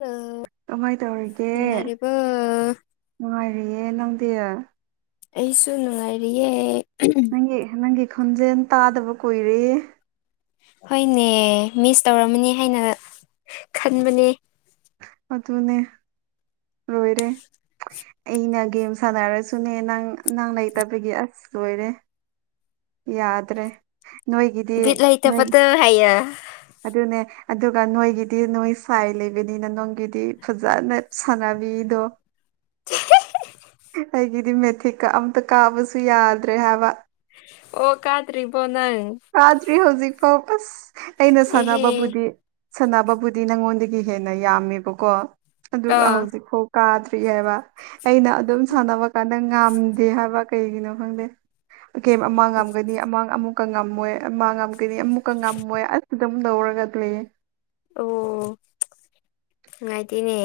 Hello ꯀꯃꯥꯏ ꯇꯧꯔꯤꯒꯦ ꯅꯨꯡꯉꯥꯏꯔꯤꯕꯣ ꯅꯨꯡꯉꯥꯏꯔꯤꯌꯦ ꯅꯪꯗꯤ ꯑꯩꯁꯨ ꯅꯨꯡꯉꯥꯏꯔꯤꯌꯦ ꯒꯤ ꯅꯪꯒꯤ ꯈꯣꯟꯖꯦꯜ ꯇꯥꯗꯕ ꯀꯨꯏꯔꯦ ꯍꯣꯏꯅꯦ ꯃꯤꯁ ꯇꯧꯔꯝꯃꯅꯤ ꯍꯥꯏꯅ ꯈꯟꯕꯅꯦ ꯑꯗꯨꯅꯦ ꯂꯣꯏꯔꯦ ꯑꯩꯅ ꯒꯦꯝ ꯁꯥꯟꯅꯔꯁꯨꯅꯦ ꯅꯪ ꯅꯪ ꯂꯩꯇꯕꯒꯤ ꯑꯁ ꯂꯣꯏꯔꯦ ꯌꯥꯗ꯭ꯔꯦ ꯅꯣꯏꯒꯤꯗꯤ ꯕꯤꯠ ꯅꯣꯏ ꯂꯩꯇꯕꯗꯣ ꯍꯥꯏꯌꯣ ꯑꯗꯨꯅꯦ ꯑꯗꯨꯒ ꯅꯣꯏꯒꯤꯗꯤ ꯅꯣꯏ ꯁꯥꯏ ꯂꯩꯕꯅꯤꯅ ꯅꯪꯒꯤꯗꯤ ꯐꯖꯅ ꯁꯥꯟꯅꯕꯤꯗꯣ ꯑꯩꯒꯤꯗꯤ ꯃꯦꯊꯤꯛꯀ ꯑꯝꯇ ꯀꯥꯕꯁꯨ ꯌꯥꯗ꯭ꯔꯦ ꯍꯥꯏꯕ ꯑꯣ ꯀꯥꯗ꯭ꯔꯤꯕꯣ ꯅꯪ ꯀꯥꯗ꯭ꯔꯤ ꯍꯧꯖꯤꯛꯐꯥꯎ ꯑꯁ ꯑꯩꯅ ꯑꯦꯍꯦ ꯁꯥꯟꯅꯕꯕꯨꯗꯤ ꯁꯥꯟꯅꯕꯕꯨꯗꯤ ꯅꯪꯉꯣꯟꯗꯒꯤ ꯍꯦꯟꯅ ꯌꯥꯝꯃꯦꯕꯀꯣ ꯑꯗꯨꯒ ꯑꯥ ꯍꯧꯖꯤꯛ ꯐꯧ ꯀꯥꯗ꯭ꯔꯤ ꯍꯥꯏꯕ ꯑꯩꯅ ꯑꯗꯨꯝ ꯁꯥꯟꯅꯕ ꯀꯥꯟꯗ ꯉꯥꯝꯗꯦ ꯍꯥꯏꯕ ꯀꯩꯒꯤꯅꯣ ꯈꯪꯗꯦ ꯒꯦꯝ ꯑꯃ ꯉꯝꯒ꯭ꯔꯗꯤ ꯑꯃꯥꯡ ꯑꯃꯨꯛꯀ ꯉꯝ ꯃꯣꯏ ꯑꯃ ꯉꯝꯒꯅꯤ ꯑꯃꯨꯛꯀ ꯉꯝꯃꯣꯏ ꯑꯁ ꯗꯨꯝ ꯇꯧꯔꯒꯗ ꯂꯩꯌꯦ ꯑꯣ ꯅꯨꯡꯉꯥꯏꯇꯦꯅꯦ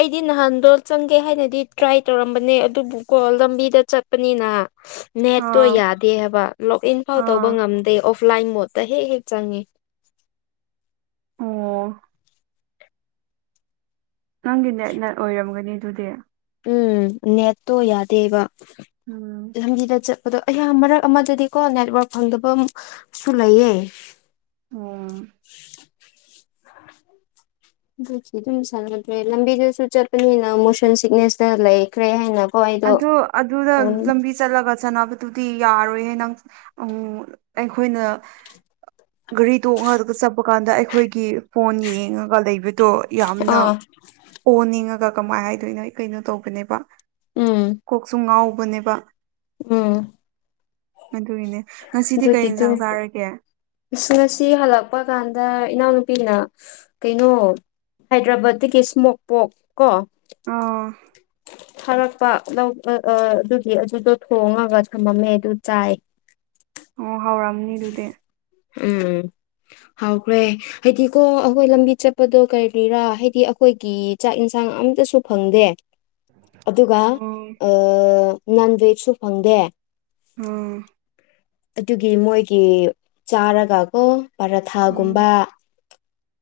ꯑꯩꯗꯤ ꯅꯍꯥꯟꯗꯣ ꯆꯪꯒꯦ ꯍꯥꯏꯅ ꯗꯤ ꯇ꯭ꯔꯥꯏ ꯇꯧꯔꯝꯕꯅꯦ ꯑꯗꯨꯕꯨꯀꯣ ꯂꯝꯕꯤꯗ ꯆꯠꯄꯅꯤꯅꯥ ꯅꯦꯠꯇꯣ ꯑꯥ ꯌꯥꯗꯦ ꯍꯥꯏꯕ ꯂꯣꯛ ꯏꯟꯐꯥꯎ ꯇꯧꯕ ꯑꯥ ꯉꯝꯗꯦ ꯑꯣꯐꯂꯥꯏꯟ ꯃꯣꯠꯇ ꯍꯦꯛ ꯍꯦꯛ ꯆꯪꯉꯤ ꯑꯣ ꯅꯪꯒꯤ ꯅꯦꯠꯅ ꯑꯣꯏꯔꯝꯒꯅꯤ ꯑꯗꯨꯗꯤ ꯎꯝ ꯅꯦꯠꯇꯣ ꯌꯥꯗꯦꯕ ꯎꯝ ꯂꯝꯕꯤꯗ ꯆꯠꯄꯗꯣ ꯑꯌꯥ ꯃꯔꯛ ꯑꯃꯗꯗꯤꯀꯣ ꯅꯦꯠꯋꯔꯛ ꯐꯪꯗꯕ ꯁꯨ ꯂꯩꯌꯦ ꯑꯣꯝ ꯑꯗꯨꯒꯤ ꯑꯗꯨꯝ ꯁꯥꯟꯅꯗ꯭ꯔꯦ ꯂꯝꯕꯤꯗꯁꯨ ꯆꯠꯄꯅꯤꯅ ꯃꯣꯁꯟ ꯁꯤꯛꯅꯦꯁꯇ ꯂꯩ ꯀ꯭ꯔꯦ ꯍꯥꯏꯅꯀꯣ ꯑꯩ ꯑꯗꯨ ꯑꯗꯨꯔ ꯂꯝꯕꯤ ꯆꯠꯂꯒ ꯆꯥꯅꯕ ꯗꯨꯗꯤ ꯌꯥꯔꯣꯏꯍꯦ ꯅꯪ ꯎꯝ ꯑꯩꯈꯣꯏꯅ ꯒꯔꯤ ꯇꯣꯡꯉ ꯆꯠꯄ ꯀꯥꯟꯗ ꯑꯩꯈꯣꯏꯒꯤ ꯐꯣꯟ ꯌꯦꯡꯉꯒ ꯂꯩꯕ ꯗꯣ ꯌꯥꯝꯅ ꯑꯥ ꯑꯣꯅꯤꯡꯉꯒ ꯀꯃꯥꯏ ꯍꯥꯏꯗꯣꯏꯅꯣ ꯑꯩ ꯀꯩꯅꯣ ꯇꯧꯕꯅꯦꯕ ꯎꯝ ꯀꯣꯛꯁꯨ ꯉꯥꯎꯕꯅꯦꯕ ꯎꯝ ꯑꯗꯨꯏꯅꯦ ꯉꯁꯤꯗꯤ ꯀꯩ ꯑꯗꯨꯒꯤꯗꯨ ꯏꯟꯁꯥꯡ ꯆꯥꯔꯒꯦ ꯑꯁ ꯉꯁꯤ ꯍꯜꯂꯛꯄ ꯀꯥꯟꯗ ꯏꯅꯥꯎꯅꯨꯄꯤꯅ ꯀꯩꯅꯣ ꯍꯥꯏꯗ꯭ꯔꯕꯥꯠꯗꯒꯤ ꯏꯁꯃꯣꯛ ꯄꯣꯛ ꯀꯣ ꯎꯝ ꯊꯥꯔꯛꯄ ꯂꯧ ꯑꯥ ꯑꯥ ꯑꯗꯨꯒꯤ ꯑꯗꯨꯗꯣ ꯊꯣꯡꯉꯒ ꯊꯅꯝꯃꯦ ꯑꯗꯨ ꯆꯥꯏ ꯑꯣ ꯍꯥꯎꯔꯝꯅꯤ ꯑꯗꯨꯗꯤ ꯎꯝ ꯍꯥꯎꯈ꯭ꯔꯦ ꯍꯥꯏꯗꯤꯀꯣ ꯑꯈꯣꯏ ꯂꯝꯕꯤ ꯆꯠꯄꯗꯣ ꯀꯔꯤ ꯀꯔꯤꯔꯥ ꯍꯥꯏꯗꯤ ꯑꯈꯣꯏꯒꯤ ꯆꯥꯛ ꯏꯟꯁꯥꯡ ꯑꯝꯇꯁꯨ ꯐꯪꯗꯦ ꯑꯗꯨꯒ ꯎꯝ ꯑꯥ ꯅꯟꯚꯦꯖꯁꯨ ꯐꯪꯗꯦ ꯎꯝ ꯑꯗꯨꯒꯤ ꯃꯣꯏꯒꯤ ꯆꯥꯔꯒ ꯀꯣ ꯎꯝ ꯄꯔꯊꯥꯒꯨꯝꯕ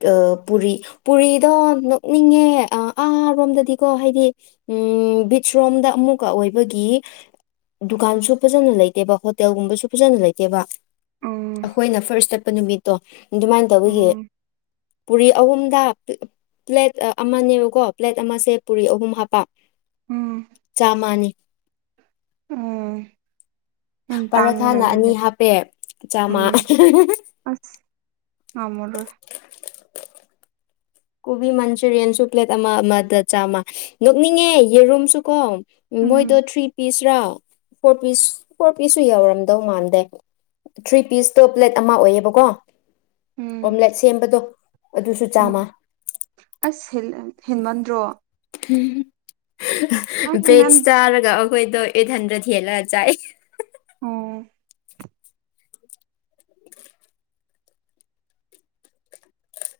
ꯑꯥ ꯄꯨꯔꯤ ꯄꯨꯔꯤꯗꯣ ꯅꯣꯛꯅꯤꯡꯉꯦ ꯑꯥ ꯑꯥꯔꯣꯝꯗꯗꯤꯀꯣ ꯍꯥꯏꯗꯤ ꯎꯝ ꯕꯤꯠꯁꯔꯣꯝꯗ ꯑꯃꯨꯛꯀ ꯑꯣꯏꯕꯒꯤ ꯗꯨꯀꯥꯟꯁꯨ ꯐꯖꯅ ꯂꯩꯇꯦꯕ ꯍꯣꯇꯦꯜꯒꯨꯝꯕꯁꯨ__ ꯐꯖꯅ ꯂꯩꯇꯦꯕ ꯎꯝ ꯑꯈꯣꯏꯅ ꯐ꯭ꯥꯔꯁ ꯆꯠꯄ ꯅꯨꯃꯤꯠ ꯇꯣ ꯑꯗꯨꯃꯥꯏꯟ ꯇꯧꯕꯒꯤ ꯎꯝ ꯄꯨꯔꯤ ꯑꯍꯨꯝꯗ ꯄ꯭ꯂꯦ ꯄ꯭ꯂꯦꯠ ꯑꯥ ꯑꯃꯅꯦꯕꯀꯣ ꯄ꯭ꯂꯦꯠ ꯑꯃꯁꯦ ꯄꯨꯔꯤ ꯑꯍꯨꯝ ꯍꯥꯞꯄ ꯎꯝ ꯆꯥꯃꯥꯅꯤ ꯎꯝ ꯌꯥꯝ ꯇꯥꯡꯉꯦꯅ ꯄꯔꯊꯥꯅ ꯑꯗꯨꯗꯤ ꯑꯅꯤ ꯍꯥꯞꯄꯦ ꯆꯥꯃ ꯉꯝꯃꯔꯣꯢ ꯀꯣꯕꯤ ꯃꯟꯆꯨꯔꯤꯌꯥꯟꯁꯨ ꯄ꯭ꯂꯦꯠ ꯑꯃ ꯑꯃꯗ ꯆꯥꯝꯃ ꯅꯣꯛꯅꯤꯡꯉꯦ ꯌꯦꯔꯨꯝꯁꯨ ꯀꯣ ꯎꯝ ꯃꯣꯏꯗꯣ ꯎꯝ ꯊ꯭ꯔꯤ ꯄꯤꯁꯔꯥ ꯐꯣꯔ ꯄꯤꯁ ꯐꯣꯔ ꯄꯤꯁꯁꯨ ꯌꯧꯔꯝꯗꯧ ꯃꯥꯟꯗꯦ ꯊ꯭ꯔꯤ ꯄꯤꯁꯇꯣ ꯄ꯭ꯂꯦꯠ ꯑꯃ ꯑꯣꯏꯌꯦꯕꯀꯣ ꯎꯝ ꯑꯣꯝꯂꯦꯠ ꯁꯦꯝꯕꯗꯣ ꯑꯗꯨꯁꯨ ꯎꯝ ꯆꯥꯃ ꯑꯁ ꯍꯦꯜ ꯑꯥ ꯍꯦꯟꯃꯟꯗ꯭ꯔꯣ ꯅꯣꯏ ꯍꯦꯟꯃꯟ ꯕꯦꯠꯆ ꯆꯥꯔꯒ ꯑꯈꯣꯏꯗꯣ ꯑꯩꯠ ꯍꯟꯗ꯭ꯔꯦꯗ ꯍꯦꯜꯂꯒ ꯆꯥꯏ ꯑꯣ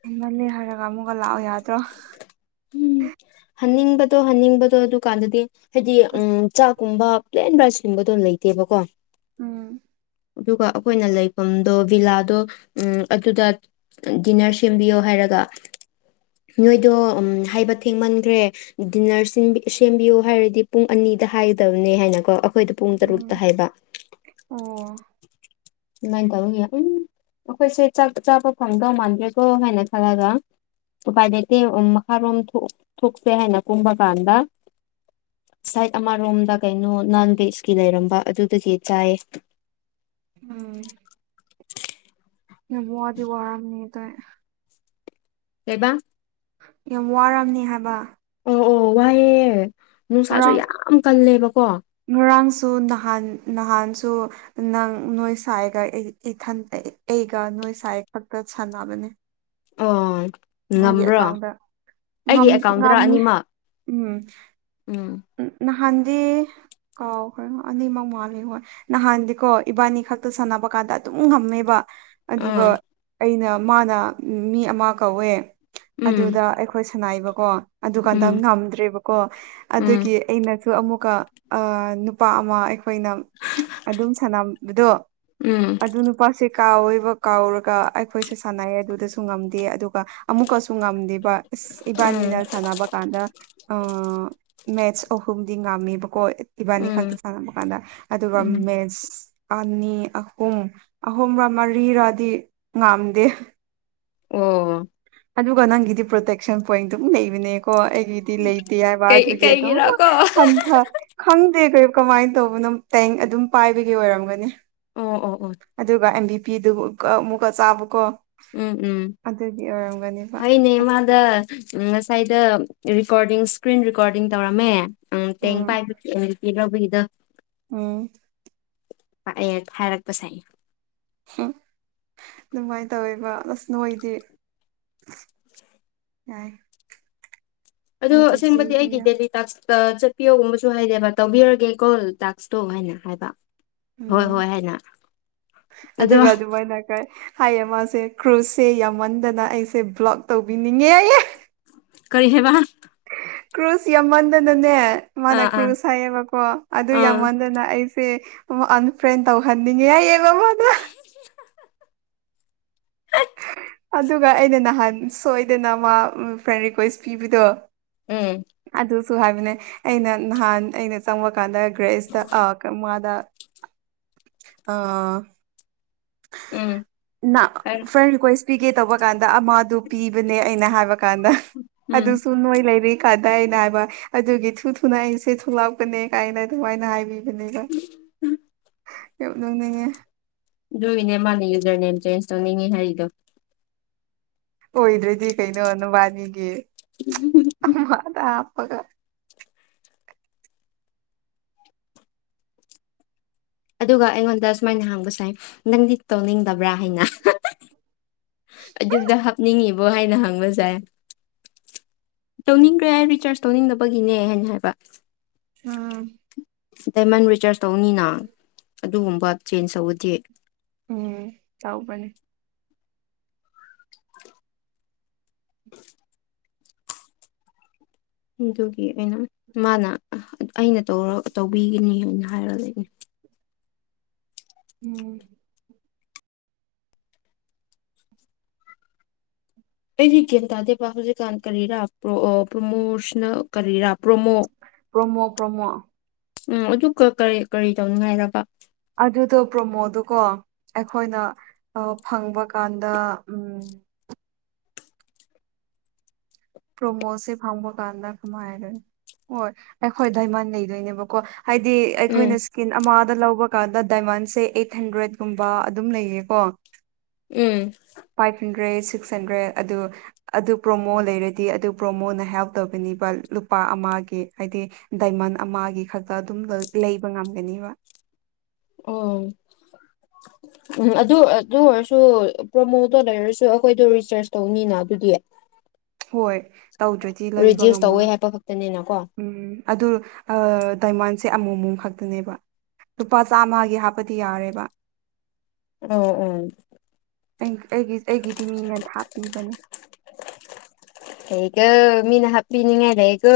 ꯍꯦꯟꯃꯜꯂꯦ ꯍꯥꯏꯔꯒ ꯑꯃꯨꯛꯀ ꯂꯥꯛꯑꯣ ꯌꯥꯗ꯭ꯔꯣ ꯍꯟꯅꯤꯡꯕꯗꯣ ꯍꯟꯅꯤꯡꯕꯗꯣ ꯑꯗꯨ ꯀꯥꯟꯗꯗꯤ ꯍꯥꯏꯗꯤ ꯑꯁ ꯎꯝ ꯆꯥꯛꯀꯨꯝꯕ ꯄ꯭ꯂꯦꯟ ꯔꯥꯏꯁꯀꯨꯝꯕꯗꯣ ꯂꯩꯇꯦꯕꯀꯣ ꯎꯝ ꯑꯗꯨꯒ ꯑꯈꯣꯏꯅ ꯂꯩꯐꯝꯗꯣ ꯚꯤꯂꯥꯗꯣ ꯎꯝ ꯑꯗꯨꯗꯥꯠ ꯑꯟ ꯗꯤꯟꯅꯔ ꯁꯦꯝꯕꯤꯌꯣ ꯍꯥꯏꯔꯒ ꯅꯣꯏꯗꯣ ꯑꯝ ꯍꯥꯏꯕ ꯊꯦꯡꯃꯟꯈ꯭ꯔꯦ__ ꯗꯤꯟꯅꯔ ꯁꯤꯟꯕꯤ ꯁꯦꯝꯕꯤꯌꯨ ꯍꯥꯏꯔꯗꯤ ꯄꯨꯡ ꯑꯅꯤꯗ ꯍꯥꯏꯗꯕꯅꯦ ꯍꯥꯏꯅꯀꯣ ꯑꯈ__ ꯈꯣꯏꯗ ꯄꯨꯡ ꯇꯔꯨꯛꯇ ꯎꯝ ꯍꯥꯏꯕ ꯑꯣ ꯑꯗꯨꯨꯃꯥꯏꯟ ꯇꯧꯋꯤꯌꯦ ꯎꯝ ꯑꯈꯣꯏꯁꯦ ꯆꯥꯛ ꯆꯥꯕ ꯐꯪꯗꯧ ꯃꯥꯟꯗ꯭ꯔꯦꯀꯣ ꯍꯥꯏꯅ ꯈꯜꯂꯒ ꯎꯄꯥꯏ ꯂꯩꯩꯇꯦ ꯎꯝ ꯃꯈꯥꯔꯣꯝ ꯊꯣꯛ ꯊꯣꯛꯁꯦ ꯍꯥꯏꯅ ꯀꯨꯝꯕ ꯀꯥꯟꯗꯥ ꯁꯥꯏꯠ ꯑꯃꯔꯣꯝꯗ ꯀꯩꯅꯣ ꯅꯟ ꯚꯦꯖꯀꯤ ꯂꯩꯔꯝꯕ ꯑꯗꯨꯗꯒꯤ ꯆꯥꯏꯌꯦ ꯎꯝ ꯌꯥꯝ ꯋꯥꯗꯤ ꯋꯥꯔꯝꯅꯤ ꯑꯗꯣꯢ ꯀꯩꯕ ꯌꯥꯝ ꯋꯥꯔꯝꯅꯤ ꯍꯥꯏꯕ ꯑꯣ ꯑꯣ ꯋꯥꯏꯌꯦ ꯅꯨꯡꯁꯥꯁꯨ ꯌꯥꯝ ꯀꯜꯂꯦꯕꯀꯣ ꯅꯨꯔꯥꯡꯁꯨ ꯅꯍꯥꯟ ꯅꯍꯥꯟꯁꯨ ꯅꯪ ꯅꯣꯏ ꯁꯥꯏꯒ ꯑꯩ ꯏꯊꯟ ꯑꯩ ꯑꯩꯒ ꯅꯣꯏ ꯁꯥꯏꯒ ꯈꯛꯇ ꯁꯥꯟꯅꯕꯅꯦ ꯑꯣ ꯅꯪꯒꯤ ꯉꯝꯕ꯭ꯔꯣ ꯑꯦꯀꯥꯎꯟꯗ ꯑꯩꯒꯤ ꯑꯦꯀꯥꯎꯟꯗꯔ ꯉꯝꯃꯦ ꯑꯅꯤꯃꯛ ꯎꯝ ꯎꯝ ꯅꯍꯥꯟꯗꯤ ꯀꯥꯎꯈ꯭ꯔꯦꯉꯣ ꯑꯅꯤꯃꯛ ꯃꯥꯂꯤ ꯍꯣꯏ ꯅꯍꯥꯟꯗꯤꯀꯣ ꯏꯕꯥꯅꯤ ꯈꯛꯇ ꯁꯥꯟꯅꯕ ꯀꯥꯟꯗ ꯑꯗꯨꯝ ꯉꯝꯃꯦꯕ ꯑꯗꯨꯒ ꯎꯝ ꯑꯩꯅ ꯃꯥꯅ ꯃꯤ ꯑꯃ ꯀꯧꯋꯦ ꯎꯝ ꯑꯗꯨꯗ ꯑꯩꯈꯣꯏ ꯁꯥꯅꯩꯕꯀꯣ ꯑꯗꯨꯀꯥꯟꯗ ꯎꯝ ꯉꯝꯗ꯭ꯔꯦꯕꯀꯣ ꯎꯝ ꯑꯗꯨꯒꯤ ꯑꯩꯅꯁꯨ ꯑꯃꯨꯛꯀ ꯑꯥ ꯅꯨꯄꯥ ꯑꯃ ꯑꯩꯈꯣꯏ__ ꯈꯣꯏꯅꯝ ꯑꯗꯨꯝ ꯁꯥꯟꯅꯕꯗꯣ ꯎꯝ ꯑꯗꯨ ꯅꯨꯞ__ ꯄꯥꯁꯤ ꯀꯥꯎꯋꯦꯕ ꯀꯥꯎꯔꯒ ꯑꯩꯈꯣꯏꯁꯦ ꯁꯥꯟꯅꯩꯌꯦ ꯑꯗꯨꯗꯁꯨ ꯉꯝꯗꯦ ꯑꯗꯨꯒ ꯑꯃꯨꯛꯀꯁꯨ ꯉꯝꯗꯦꯕ ꯏꯁ ꯎꯝ ꯏꯕꯥꯅꯤꯅ ꯁꯥꯟꯅꯕ ꯀꯥꯟꯗ ꯑꯥ ꯃꯦꯠꯁ ꯑꯍꯨꯝꯗꯤ ꯉꯥꯝꯃꯦꯕꯀꯣ ꯏ ꯏꯕꯥꯅꯤ ꯎꯝ ꯈꯛꯇ ꯁꯥꯟꯅꯕ ꯀꯥꯟꯗ ꯑꯗꯨꯒ ꯎꯝ ꯃꯦꯠꯁ ꯑꯅꯤ ꯑꯍꯨꯝ ꯑꯍꯨꯝꯔꯥ ꯃꯔꯤꯔꯥꯗꯤ ꯉꯝꯗꯦ ꯑꯣ ꯑꯗꯨꯒ ꯅꯪꯒꯤꯗꯤ ꯄ꯭ꯔꯣꯇꯦꯛꯁꯟ ꯄꯣꯏꯟ ꯑꯗꯨꯝ ꯂꯩꯕꯅꯦꯀꯣ ꯑꯩꯒꯤ ꯇꯤ ꯂꯩꯇꯦ ꯍꯥꯢꯕ ꯀꯩ ꯑꯗꯨꯒꯤ ꯑꯗꯨꯝ ꯀꯩꯒꯤꯔꯀꯣ ꯍꯟꯊꯥ ꯈꯪꯗꯦ ꯀꯔꯤ ꯀꯃꯥꯏꯟ ꯇꯧꯕꯅꯣ ꯇꯦꯡ ꯑꯗꯨꯝ ꯄꯥꯏꯕꯒꯤ ꯑꯣꯏꯔꯝꯒꯅꯤ ꯑꯣ ꯑꯣ ꯑꯣ ꯑꯗꯨꯒ ꯑꯦꯝꯕꯤ ꯄꯤꯗꯨꯒ ꯑꯃꯨꯛꯀ ꯆꯥꯕꯀꯣ ꯎꯝ ꯎꯝ ꯑꯗꯨꯒꯤ ꯑꯣꯏꯔꯝꯒꯅꯦꯕ ꯍꯩꯅꯦ ꯑꯁ ꯃꯥꯟ ꯗꯥ ꯉꯁꯥꯏꯗ ꯔꯦꯀꯣꯔꯗꯤꯡ ꯏꯁꯀ꯭ꯔꯤꯟ ꯔꯦꯀꯣꯔꯗꯤꯡ ꯇꯧꯔꯝꯃꯦ ꯇꯦꯡ ꯎꯝ ꯄꯥꯏ [unintelligible] ꯂꯧꯕꯒꯤꯗꯣ ꯎꯝ [unintelligible] ꯐꯥꯏꯔꯛꯄꯁꯦ ꯍꯝ ꯑꯗꯨꯃꯥꯏꯟ ꯇꯧꯋꯦꯕ ꯑꯁ ꯅꯣꯏꯗꯤ ꯌꯥꯏ ꯑꯗꯨ ꯑꯩꯒꯤꯁꯤ ꯑꯁꯦꯡꯕꯗꯤ ꯑꯩꯒꯤ ꯗꯦꯜꯂꯤ ꯇꯥꯛꯁ ꯗꯥ ꯆꯠꯄꯤꯌꯣꯒꯨꯝꯕꯁꯨ ꯍꯥꯏꯗꯦꯕ ꯇꯧꯕꯤꯔꯒꯦ ꯀꯣꯜ ꯇꯥꯛꯁꯇꯨ ꯍꯥꯏꯅ ꯍꯥꯏꯕ ꯍꯣꯏ ꯎꯝ ꯍꯣꯏ ꯍꯥꯏꯅ ꯑꯗꯣ ꯑꯗꯨꯒ ꯑꯗꯨꯃꯥꯏꯅ ꯀꯩ ꯍꯥꯏꯌꯦ ꯃꯥꯁꯦ ꯀ꯭ꯔꯨꯁꯁꯦ ꯌꯥꯝꯃꯟꯗꯅ ꯑꯩꯁꯦ ꯕ꯭ꯂꯣꯛ ꯇꯧꯕꯤꯅꯤꯡꯉꯦ ꯍꯥꯏꯌꯦ ꯀꯔꯤ ꯍꯥꯏꯕ ꯀ꯭ꯔꯨꯁ ꯌꯥꯝꯃꯟꯗꯅꯅꯦ ꯃꯥꯅ ꯑꯥ ꯑꯥ ꯑꯥ ꯀ꯭ꯔꯨꯁ ꯍꯥꯏꯌꯦꯕꯀꯣ ꯑꯗꯨ ꯌꯥꯝꯃꯟꯗꯅ ꯑꯩꯁꯦ ꯑꯃ ꯑꯟꯐ꯭ꯔꯦꯟ ꯇꯧꯍꯟꯅꯤꯡꯉꯦ ꯍꯥꯢꯌꯦ [inaudible] ꯑꯗꯨꯒ ꯑꯩꯅ ꯅꯍꯥꯟ ꯁꯣꯏꯗꯅ ꯃꯥ ꯐ꯭ꯔꯦꯟ ꯔꯤꯀ꯭ꯋꯦꯁ ꯄꯤꯕꯗꯣ ꯎꯝ ꯑꯗꯨꯁꯨ ꯍꯥꯏꯕꯅꯦ ꯑꯩꯅ ꯅꯍꯥꯟ ꯑꯩꯅ ꯆꯪꯕꯀꯥꯟꯗ ꯒ꯭ꯔꯦꯁꯇ ꯑꯥ ꯃꯥꯗ ꯑꯥ ꯎꯝ ꯅꯥ ꯍꯥꯏꯔꯣ ꯐ꯭ꯔꯦꯟ ꯔꯤꯀ꯭ꯋꯦꯁ ꯄꯤꯒꯦ ꯇꯧꯕ ꯀꯥꯟꯗ ꯑꯃꯗꯨ ꯄꯤꯕꯅꯦ ꯑꯩꯅ ꯍꯥꯏꯕ ꯀꯥꯟꯗ ꯎꯝ ꯑꯗꯨꯁꯨ ꯅꯣꯏ ꯂꯩꯕꯩ ꯀꯥꯗꯥ ꯑꯩꯅꯥ ꯍꯥꯏꯕ ꯑꯗꯨꯒꯤ ꯊꯨ ꯊꯨ ꯅꯥ ꯑꯩꯁꯦ ꯊꯣꯛꯂꯛꯄꯅꯦ ꯀꯥꯏꯅ ꯑꯗꯨꯃꯥꯏꯅ ꯍꯥꯏꯕꯤ ꯑꯗꯨꯅꯦꯀꯣ ꯌꯥꯝ ꯅꯣꯛꯅꯤꯡꯉꯦ ꯨꯑꯗꯨꯒꯤꯅꯦ ꯃꯥꯅ ꯌꯨꯖꯔ ꯅꯦꯝ ꯆꯦꯟꯖ ꯇꯧꯅꯤꯡꯉꯦ ꯍꯥꯏꯔꯤꯗꯣ ꯑꯣꯏꯗ꯭ꯔꯗꯤ ꯀꯩꯅꯣ ꯅꯕꯥꯅꯤꯒꯤ ꯑꯃꯗ ꯍꯥꯞꯄꯒ ꯑꯗꯨꯒ ꯑꯩꯉꯣꯟꯗ ꯁꯨꯃꯥꯏꯅ ꯍꯪꯕꯁꯥꯏ ꯅꯪꯗꯤ ꯇꯧꯅꯤꯡꯗꯕ꯭ꯔꯥ ꯍꯥꯏꯅ ꯑꯗꯨꯗ ꯍꯥꯞꯅꯤꯡꯉꯤꯕꯣ ꯍꯥꯏꯅ ꯍꯪꯕ ꯖꯥꯢ ꯇꯧꯅꯤꯡꯈ꯭ꯔꯦ ꯍꯥꯏ ꯔꯤꯆꯥꯔꯖ ꯇꯧꯅꯤꯡꯗꯕꯒꯤꯅꯦ ꯍꯥꯏꯅ ꯍꯥꯏꯕ ꯑꯥ ꯗꯥꯏꯃꯟ ꯔꯤꯆꯥꯔꯖ ꯇꯧꯅꯤꯅ ꯑꯗꯨꯒꯨꯝꯕ ꯆꯦꯟꯖ ꯇꯧꯕꯗꯤ ꯎꯝ ꯇꯧꯕꯅꯤ [inaudible] ꯑꯗꯨꯒꯤ ꯑꯩꯅ ꯃꯥꯅ ꯑꯩꯅ ꯇꯧꯔ ꯇꯧꯕꯤꯒꯅꯤ ꯍꯥꯏꯅ ꯍꯥꯏꯔ ꯂꯩꯕ [unintelligible] ꯎꯝ ꯑꯩꯗꯤ ꯒ꯭ꯌꯥꯟ ꯇꯥꯗꯦꯕ ꯍꯧꯖꯤꯛꯀꯥꯟ ꯀꯔꯤꯔꯥ ꯄ꯭ꯔꯣ ꯄ꯭ꯔꯣꯃꯣꯁꯅꯦꯜ ꯀꯔꯤꯔꯥ ꯄ꯭ꯔꯣꯃꯣ ꯄ꯭ꯔꯣꯃꯣ ꯄ꯭ꯔꯣꯃꯣ ꯎꯝ ꯑꯗꯨꯀꯥ ꯀꯔꯤ ꯀꯔꯤ ꯇꯧꯅꯤꯉꯥꯏꯔꯕ ꯑꯗꯨꯗꯣ ꯄ꯭ꯔꯣꯃꯣꯗꯨꯀꯣ ꯑꯩꯈꯣꯏꯅ ꯑꯥ ꯐꯪꯕ ꯀꯥꯟꯗ ꯎꯝ ꯄ꯭ꯔꯣꯃꯣꯁꯦ ꯐꯪꯕ ꯀꯥꯟꯗ ꯀꯃꯥꯏ ꯍꯥꯢꯗꯣꯢꯅꯣ ꯍꯣꯏ ꯑꯩꯈꯣꯏ ꯗꯥꯏꯃꯟ ꯂꯩꯗꯣꯏꯅꯦꯕꯀꯣ ꯍꯥꯏꯗꯤ ꯎꯝ ꯑꯩꯈꯣꯏꯅꯁꯨ ꯀꯤꯟ ꯑꯃꯥꯗ ꯂꯧꯕ ꯀꯥꯟꯗ ꯗꯥꯏꯃꯟꯁꯦ ꯑꯩꯠ ꯍꯟꯗ꯭ꯔꯦꯠꯀꯨꯝꯕ ꯑꯗꯨꯝ ꯂꯩꯌꯦꯀꯣ ꯎꯝ ꯐꯥꯏꯐ ꯍꯟꯗ꯭ꯔꯦꯠ ꯁꯤꯛꯁ ꯍꯟꯗ꯭ꯔꯦꯠ ꯑꯗꯨ ꯑꯗꯨ ꯄ꯭ꯔꯣꯃꯣ ꯂꯩꯔꯗꯤ ꯑꯗꯨ ꯄ꯭ꯔꯣꯃꯣꯅ ꯍꯦꯜꯞ ꯇꯧꯒꯅꯤꯕ ꯂꯨꯄꯥ ꯑꯃꯒꯤ ꯍꯥꯏꯗꯤ ꯗꯥꯏꯃꯟ ꯑꯃꯒꯤ ꯈꯛꯇ ꯑꯗꯨꯝ ꯂꯩꯕ ꯉꯝꯒꯅꯤꯕ ꯑꯣ ꯎꯝ ꯑꯗꯨ ꯑꯗꯨ ꯑꯣꯏꯔꯁꯨ ꯄ꯭ꯔꯣꯃꯣꯗꯣ ꯂꯩꯔꯁꯨ ꯑꯩꯈꯣꯏꯗꯣ ꯔꯤꯁꯔꯁ ꯇꯧꯅꯤꯅ ꯑꯗꯨꯗꯤ [inaudible] ꯍꯣꯏ ꯇꯧꯗ꯭ꯔꯗꯤ ꯂꯩꯕ ꯔꯤꯗ꯭ꯌꯨꯁ ꯇꯧꯋꯦ ꯉꯝꯃꯣꯏ ꯍꯥꯏꯕ ꯈꯛꯇꯅꯤꯅꯀꯣ ꯎꯝ ꯑꯗꯨ ꯑꯥ ꯗꯥꯏꯃꯟꯁꯦ ꯑꯃꯨꯛ ꯑꯃꯨꯛ ꯈꯛꯇꯅꯦꯕ ꯂꯨꯄꯥ ꯆꯥꯝꯃꯒꯤ ꯍꯥꯞꯄꯗꯤ ꯌꯥꯔꯦꯕ ꯑꯣ ꯑꯣ ꯑꯩ ꯑꯩꯒꯤ ꯑꯩꯒꯤꯗꯤ ꯃꯤꯅ ꯍꯥꯞꯄꯤꯕꯅꯦ ꯐꯩꯀꯣ ꯃꯤꯅ ꯍꯥꯞꯄꯤꯅꯤꯡꯉꯥꯏ ꯂꯩꯀꯣ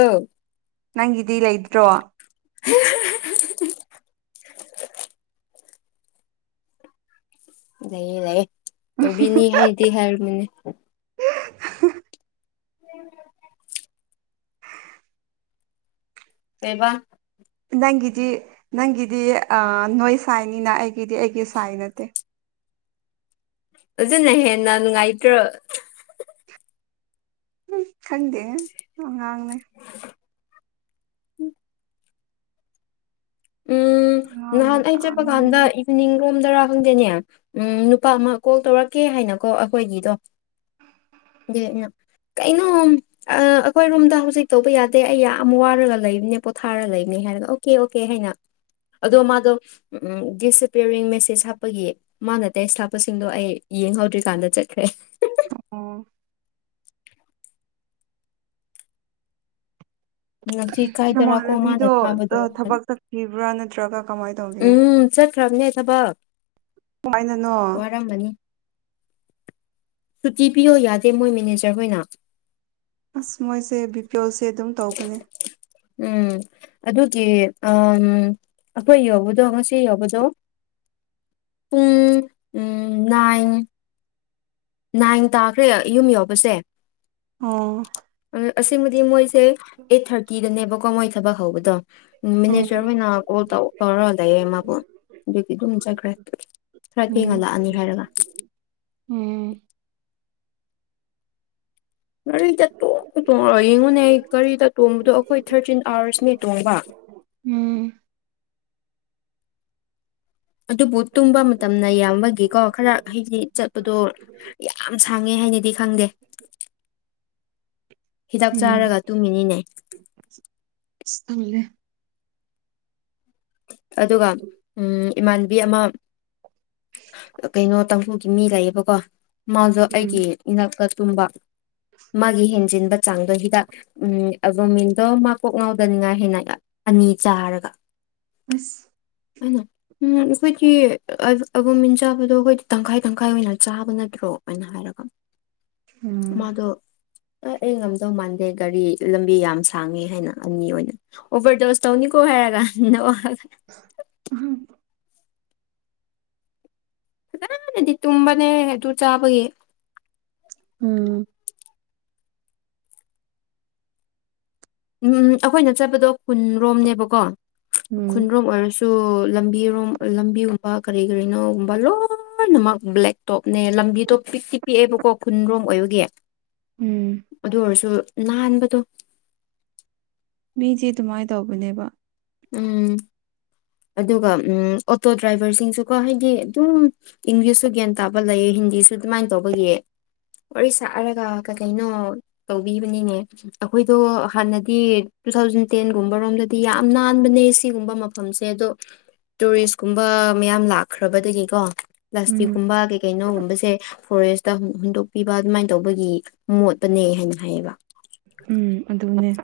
ꯅꯪꯒꯤꯗꯤ ꯂꯩꯇ꯭ꯔꯣ [inaudible] ꯂꯩꯌꯦ ꯂꯩꯌꯦ ꯇꯧꯕꯤꯅꯤ ꯍꯥꯏꯅꯗꯤ ꯍꯥꯏꯔꯝꯕꯅꯦ [inaudible] ꯀꯩꯕ ꯅꯪꯒꯤꯗꯤ ꯅꯪꯒꯤꯗꯤ ꯑꯥ ꯅꯣꯏ ꯁꯥꯏꯅꯤꯅ ꯑꯩꯒꯤꯗꯤ ꯑꯩꯒꯤ ꯁꯥꯏ ꯅꯠꯇꯦ ꯑꯗꯨꯅ ꯍꯦꯟꯅ ꯅꯨꯡꯉꯥꯏꯇ꯭ꯔꯣ ꯎꯝ ꯈꯪꯗꯦꯍꯦ ꯑꯉꯥꯡꯅꯦ ꯎꯝ ꯑꯉꯥꯡ ꯅꯍꯥꯟ ꯑꯩ ꯆꯠꯄ ꯃꯆꯥꯅꯦ ꯀꯥꯟꯗ ꯃꯅꯤꯡꯔꯣꯝꯗ꯭ꯔ ꯈꯪꯗꯦꯅꯦ ꯎꯝ ꯅꯨꯄꯥ ꯑꯃ ꯀꯣꯜ ꯇꯧꯔꯛꯀꯦ ꯍꯥꯏꯅꯀꯣ ꯑꯩꯈꯣꯏꯒꯤꯗꯣ ꯗꯦ ꯑꯩꯅ ꯀꯩꯅꯣꯝ ꯑꯥ ꯑꯩꯈꯣꯏ ꯔꯨꯝꯗ ꯍꯧꯖꯤꯛ ꯇꯧꯕ ꯌꯥꯗꯦ ꯑꯩ ꯌꯥꯝ ꯋꯥꯔꯒ ꯂꯩꯕꯅꯦ ꯄꯣꯊꯥꯔ ꯂꯩꯕꯅꯦ ꯍꯥꯏꯔꯒ ꯑꯣꯀꯦ ꯑꯣꯀꯦ ꯍꯥꯏꯅ ꯑꯗꯣ ꯃꯥꯗꯣ ꯎꯝ ꯗꯤꯁꯑꯦꯄꯤꯌꯤꯔꯤꯡ ꯃꯦꯁꯦꯁ ꯍꯥꯞꯄꯒꯤ ꯃꯥꯅ ꯇꯦꯛꯁ ꯊꯥꯕꯁꯤꯡꯗꯣ ꯑꯩ ꯌꯦꯡꯍꯧꯗ꯭ꯔꯤꯀꯥꯟꯗ ꯆꯠꯈ꯭ꯔꯦ ꯑꯩ ꯑꯣ ꯉꯁꯤ ꯀꯥꯏꯗꯔꯥꯀꯣ ꯃꯥꯅ ꯅꯃꯥꯟꯅꯕꯤꯗꯣ ꯊꯥꯕꯗꯣ ꯑꯥ ꯍꯥꯏꯔꯒ. ꯊꯕꯛ ꯆꯠꯈꯤꯕ꯭ꯔ ꯅꯠꯇ꯭ꯔꯒ ꯀꯃꯥꯏ ꯇꯧꯒꯦ ꯎꯝ ꯆꯠꯈ꯭ꯔꯕꯅꯦ ꯊꯕꯛ ꯀꯃꯥꯏꯅꯅꯣ ꯋꯥꯔꯝꯃꯅꯤ ꯁꯨꯇꯤ ꯄꯤꯌꯣ ꯌꯥꯗꯦ ꯃꯣꯏ ꯃꯦꯅꯦꯖꯔꯍꯣꯏꯅ ꯑꯁ ꯃꯣꯏꯁꯦ ꯕꯤ ꯄꯤ ꯑꯦꯜꯁꯦ ꯑꯗꯨꯝ ꯇꯧꯕꯅꯦ ꯎꯝ ꯑꯗꯨꯒꯤ ꯑꯝ ꯑꯩꯈꯣꯏ ꯌꯧꯕꯗꯣ ꯉꯁꯤ ꯌꯧꯕꯗꯣ ꯄꯨꯡ ꯎꯝ ꯅꯥꯏꯟ ꯅꯥꯏꯟ ꯇꯥꯈ꯭ꯔꯦ ꯌꯨꯝ ꯌꯧꯕꯁꯦ ꯑꯣ ꯑꯁꯦꯡꯕꯗꯤ ꯃꯣꯏꯁꯦ ꯑꯩꯠ ꯊꯔꯇꯤꯗꯅꯦꯕꯀꯣ ꯃꯣꯏ ꯊꯕꯛ ꯍꯧꯕꯗꯣ ꯎꯝ ꯃꯦꯅꯦꯖꯔ ꯍꯣꯏꯅ ꯀꯣꯜ ꯇꯧ ꯇꯧꯔꯒ ꯂꯩꯌꯦ ꯃꯥꯕꯨ ꯑꯗꯨꯒꯤ ꯗꯨꯝ ꯆꯠꯈ꯭ꯔꯦ ꯈꯔ ꯊꯦꯡꯅ ꯎꯝ ꯂꯥꯛꯑꯅꯤ ꯍꯥꯏꯔꯒ ꯎꯝ ꯒꯥꯔꯤꯗ ꯇꯣꯡ ꯇꯣꯡꯔꯒ ꯌꯦꯡꯉꯨꯅꯩ ꯒꯥꯔꯤꯗ ꯇꯣꯡꯕꯗꯣ ꯑꯩꯈꯣꯏ ꯊꯔꯇꯤꯟ ꯑꯥꯋꯔꯁꯅꯦ ꯇꯣꯡꯕ ꯎꯝ ꯑꯗꯨꯕꯨ ꯇꯨꯝꯕ ꯃꯇꯝꯅ ꯌꯥꯝꯕꯒꯤꯀꯣ ꯈꯔ ꯍꯥꯏꯗꯤ ꯆꯠꯄꯗꯣ ꯌꯥꯝ ꯁꯥꯡꯉꯦ ꯍꯥꯏꯅꯗꯤ ꯈꯪꯗꯦ ꯍꯤꯗꯥꯛ ꯆꯥꯔꯒ ꯎꯝ ꯇꯨꯝꯃꯤꯅꯤꯅꯦ ꯇꯜꯂꯦ ꯑꯗꯨꯒ ꯎꯝ ꯏꯃꯥꯟꯅꯕꯤ ꯑꯃꯥ ꯀꯩꯅꯣ ꯇꯡꯈꯨꯜꯒꯤ ꯃꯤ ꯂꯩꯌꯦꯕꯀꯣ ꯃꯥꯖꯨ ꯎꯝ ꯑꯩꯒꯤ ꯏꯅꯥꯛꯇ ꯇꯨꯝꯕ ꯃꯥꯒꯤ ꯍꯦꯟꯖꯤꯟꯕ ꯆꯥꯡꯗꯣ ꯍꯤꯗꯥꯛ ꯎꯝ ꯑꯦꯚꯣꯃꯤꯟꯗꯣ ꯃꯥ ꯀꯣꯛ ꯉꯥꯎꯗꯅꯤꯉꯥꯏ ꯍꯦꯟꯅ ꯑꯅꯤ ꯆꯥꯔꯒ ꯑꯁ ꯑꯥꯢꯅꯣ ꯎꯝ ꯑꯈꯣꯏꯗꯤ ꯑꯥꯏꯕ‌ꯣ ꯑꯦꯕꯣꯃꯤꯟ ꯆꯥꯕꯗꯣ ꯑꯈꯣꯏꯗꯤ ꯇꯪꯈꯥꯏ ꯇꯪꯈꯥꯏ ꯑꯣꯏꯅ ꯆꯥꯕ ꯅꯠꯇ꯭ꯔꯣ ꯑꯥꯏꯅ ꯍꯥꯏ ꯎꯝ ꯃꯥꯗꯣ ꯑꯦ ꯑꯩ ꯉꯝꯗꯧ ꯃꯥꯟꯗꯦ ꯒꯥꯔꯤ ꯂꯝꯕꯤ ꯌꯥꯝ ꯁꯥꯡꯉ‌ꯦ ꯍꯥꯏꯅ ꯑꯅꯤ ꯑꯣꯏꯅ ꯑꯣꯕ꯭ꯔꯗꯣꯁ ꯇꯧꯅꯤꯀꯣ ꯍꯥꯏꯔꯒ ꯅꯣꯛꯑꯒ ꯎꯝꯍꯨꯝ ꯐꯖꯅꯗꯤ ꯇꯨꯝꯕꯅꯦ ꯑꯗꯨ ꯆꯥꯕꯒꯤ ꯎꯝ ꯎꯝ ꯑꯈꯣꯏꯅ ꯆꯠꯄꯗꯣ ꯈꯨꯟꯔꯣꯝꯅꯦꯕꯀꯣ ꯎꯝ ꯈꯨꯟꯔꯣꯝ ꯑꯣꯏꯔꯁꯨ ꯇꯨ ꯂꯝꯕꯤꯔꯣꯝ ꯂꯝꯕꯤꯒꯨꯝꯕ ꯀꯔꯤ ꯀꯔꯤꯅꯣꯒꯨꯝꯕ ꯂꯣꯏꯅꯃꯛ ꯕ꯭ꯂꯦꯛ ꯇꯣꯞꯅꯦ ꯂꯝꯕꯤꯗꯣ ꯄꯤꯛꯇꯤ ꯄꯤꯛꯑꯦꯕꯀꯣ ꯈꯨꯟꯔꯣꯝ ꯑꯣꯏꯕꯒꯤ ꯎꯝ ꯑꯗꯨ ꯑꯣꯏꯔꯁꯨ ꯅꯥꯟꯕꯗ‌ꯣ ꯃꯤꯗꯤ ꯑꯗꯨꯃꯥꯏ ꯇꯧꯕꯅꯦꯕ ꯎꯝ ꯑꯗꯨꯒ ꯎꯝ ꯑꯣꯇꯣ ꯗ꯭ꯔꯥꯏꯚ꯭ꯔꯁꯤꯡꯁꯨꯀꯣ ꯍꯥꯏꯗꯤ ꯑꯗꯨꯝ ꯏꯪꯂꯤꯁꯁꯨ ꯒ꯭ꯌꯥꯟ ꯇꯥꯕ ꯂꯩꯌꯦ ꯍꯤꯟꯗꯤꯁꯨ ꯑꯗꯨꯃꯥꯏꯟ ꯇꯧꯕꯒꯤ ꯋꯥꯔꯤ ꯁꯥꯔꯒ ꯀꯩꯀꯩꯅꯣ ꯇꯧꯕꯤꯕꯅꯤꯅꯦ ꯑꯈꯣꯏꯗꯣ ꯍꯥꯟꯅꯗꯤ ꯇꯨ ꯊꯥꯎꯖꯟ ꯇꯦꯟꯒꯨꯝꯕꯔꯣꯝꯗꯗꯤ ꯌꯥꯝ ꯅꯥꯟꯕꯅꯦ ꯁꯤꯒꯨꯝꯕ ꯃꯐꯝꯁꯦ ꯑꯗꯣ ꯇꯨꯔꯤꯁ ꯀꯨꯝꯕ ꯃꯌꯥꯝ ꯂꯥꯛꯈ꯭ꯔꯕꯗꯒꯤꯀꯣ ꯎꯝ ꯄ꯭ꯂꯥꯁꯇꯤꯛꯀꯨꯝꯕ ꯀꯩ ꯀꯩꯅꯣꯒꯨꯝꯕꯁꯦ ꯐꯣꯔꯦꯁꯇ ꯍꯨꯟꯗꯣꯛꯄꯤꯕ ꯑꯗꯨꯃꯥꯏꯟ ꯇꯧꯕꯒꯤ ꯃꯣꯠꯄꯅꯦ ꯍꯥꯏꯅ ꯍꯥꯏꯌꯦꯕ ꯎꯝ ꯑꯗꯨꯅꯦ